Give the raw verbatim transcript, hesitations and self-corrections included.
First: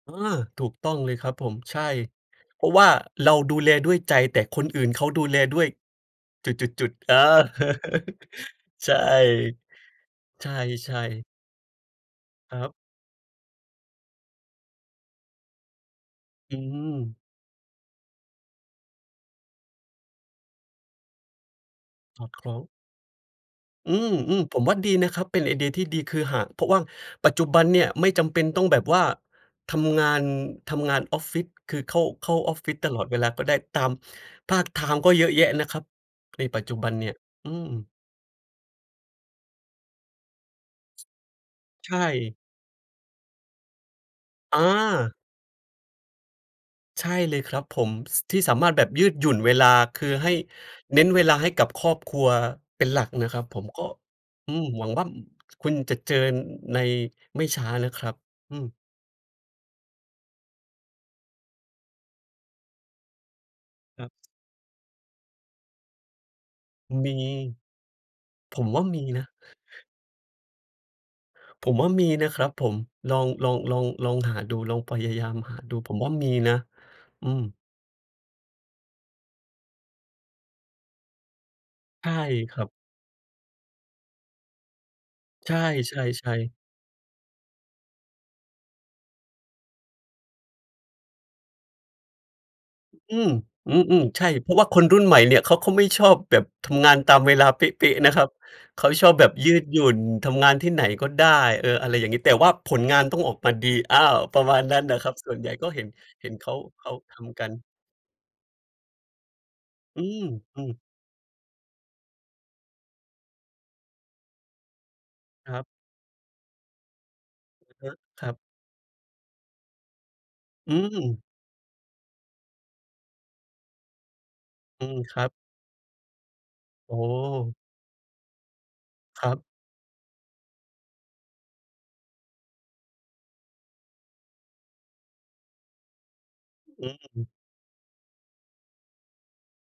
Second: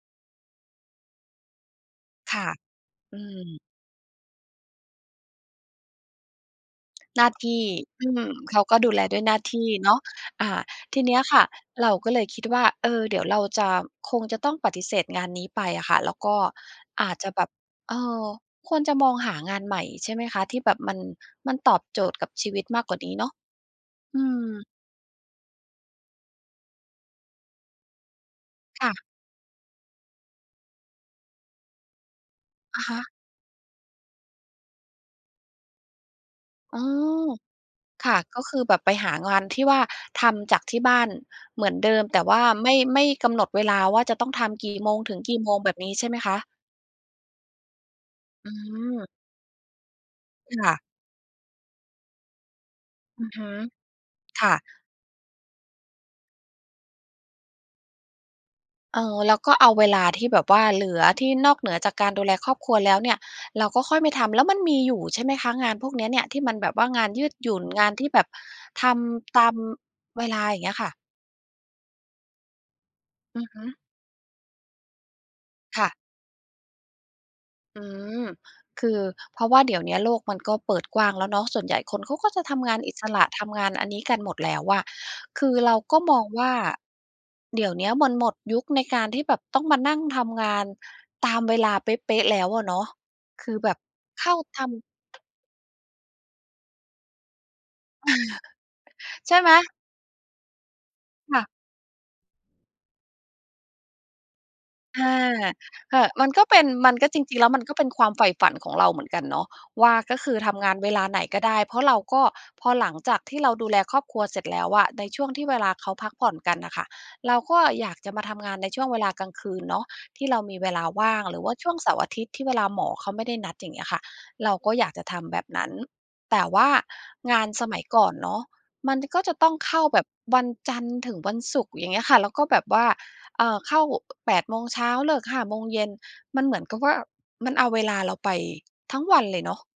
เออ ถูกต้องเลยครับผม ใช่ ค่ะ เพราะว่าอืเราดูม แลด้วยใจ แต่คนอื่นเเขาดูแลด้วยจุด ๆ ๆ เออ หน้าที่ อืม เขาก็ดใูชแลด้วยหน้าที่เนาะ อ่า ท่ ีเนีๆ ้ยๆ ค่ะ เราก็เลยคิดควร่ัา บ เออ เดี๋ยวเราจะ คงจะต้องปฏิเสธงานนี้ไปอะค่ะ แล้วก็อือาจม จะแบบ เออ ควรจะมองหางานใหม่ ใช่ไหมคะ ที่แบบมัน มันตอบโจทย์สกอับดคชลี้วอิง ตมากกว่านี้เนาะ? อืม อืๆ ผม มว่าดีนะครับ เป็นไอเดียที่ดี คือหาก เพราะว่าปัจจุบันเนี่ยไม่จำเป็นต้องแบคบ่ว่ะ าทำงาน ทำงานออฟฟิศ คือเข้า เข้าออฟฟิศอะตฮละ อดเวลาก็ได้ ตาม พาร์ตไทม์ก็เยอะแยะนะครับ ในปัจจอุ๋อ บันเนี่ย อืม ค่ะ ก็คือแบบไปหางานที่ว่าทำจากที่บ้านเหมือนเดใชิม แต่ว่ ่าไม่ ไม่กำหนดเวลาว่าจะต้องทอำกี่โมงถึา งกี่โมง แบบนี้ใช่ไหมคะ? ใช่เลยครับผม ส ที่อืสามารถแบบยืม ดหยุ่นเวลา คือให้ ค่ะ เน้นเวลาให้กับครอบครัวเป็นหลักอนืะอครฮับึ ผม ก็ คอ่ืะ ม หวังว่า อ คุณจะเจอ น ในไม่ช้านะครับ อืม เออ แล้วก็เอาเวลาที่แบบว่าเหลือ ที่นอกเหนือจากการดูแลครอบครัวแล้วเนี่ย เราก็ค่อยคไรม ับ ทำ แล้วมันมีอยู่ใช่ไหมคะ งานพวกเนี้ยเนี่ยที่มันแบบว่างามนี ยืดหยุ่น งานที่แบบผมว่ทามีนะ ำ ตาม เวลาอย่างเงี้ยค่ะ? ผมว่ามีนะครับผม ลอง อืลออฮง ึ ลอง ลองหาดู ลองพยายามหาดู ค่ผะ มว่ามีนะ อืม อืม คือเพราะว่าเดี๋ยวเนี้ยโลกมันก็เปิดกว้างแล้วเนาะ ส่วนใหญ่คนใชเข่าก็จะทครัำบ งานอิสระ ทำงานอันนี้กันหมดแล้วอะ คืใชอเราก็มอง่ ว่า ๆ ๆ เดี๋ยวเนี้ยมันหมดยุคในการที่แบบต้องมานั่งทำงานตามเวลาเป๊ะ ๆ แล้วอะเนาะ อืม คือแบอบืม ๆ ใชเข่ ้าเพราะทว่าคนรุ่นใหมำ ่นี่ ข เขาก็ไม่ชอบแบบ ทำงานตามเวลาเป๊ะ ๆ นะครับ เขาชอบแบใชบ่ไยหืม? ดหยุ่น ทำงานที่ไหนก็ได้ ค่ะ เออ อะไรอย่างนี้ แต่ว่าผลงานต้องออกมาดี อ้าว ประมาณนั้นน่ะอครา ับ ส่วนใหญ่ก็เห็น เออ มเัห็นนก็เขเา ป็น เขมาันก็ทจริง ๆ ำกแลั้วมัน นก็เป็นความใฝ่ฝันของเราเหมือนกันเนาะว่า อืก็คือทำงาม นๆ เวลาไหนก็ได้ เพราะเราก็พอหลังจากที่เราดูแลครอบครัวเสร็จแล้วอะ ในช่วงที่คเวรัลบ าเขาพักผ่อนกันน่ะค่ะ เราก็โออย๊าล-กจะมาถัทบ ำงานในช่วงเวลากลางคืนเนาะ ที่เรามีเวอืลาว่าม งหรือว่าช่วงเสาร์อาทิตย์ ที่เวลาหมอเขาไม่ได้นัดอย่างเงี้ยค่ะ เราก็ออยืากม จะคทรับ ำแบบนั้น แต่ว่าโอ้โงานฮ สมัยก่อนเนาะ มัน จ ก็ครจัะบ ต้องเข้าแบบวันจันทร์ถึงวันศุกร์อย่างงี้ค่ะ แล้วก็แบบว่า เอ่อ เข้า อ แปด โมงเช้าเลิก ห้า โมงเย็น มันเหมือนกับอวื่า ม มันเอาเวลาเราไปทั้งวันเลยเนาะ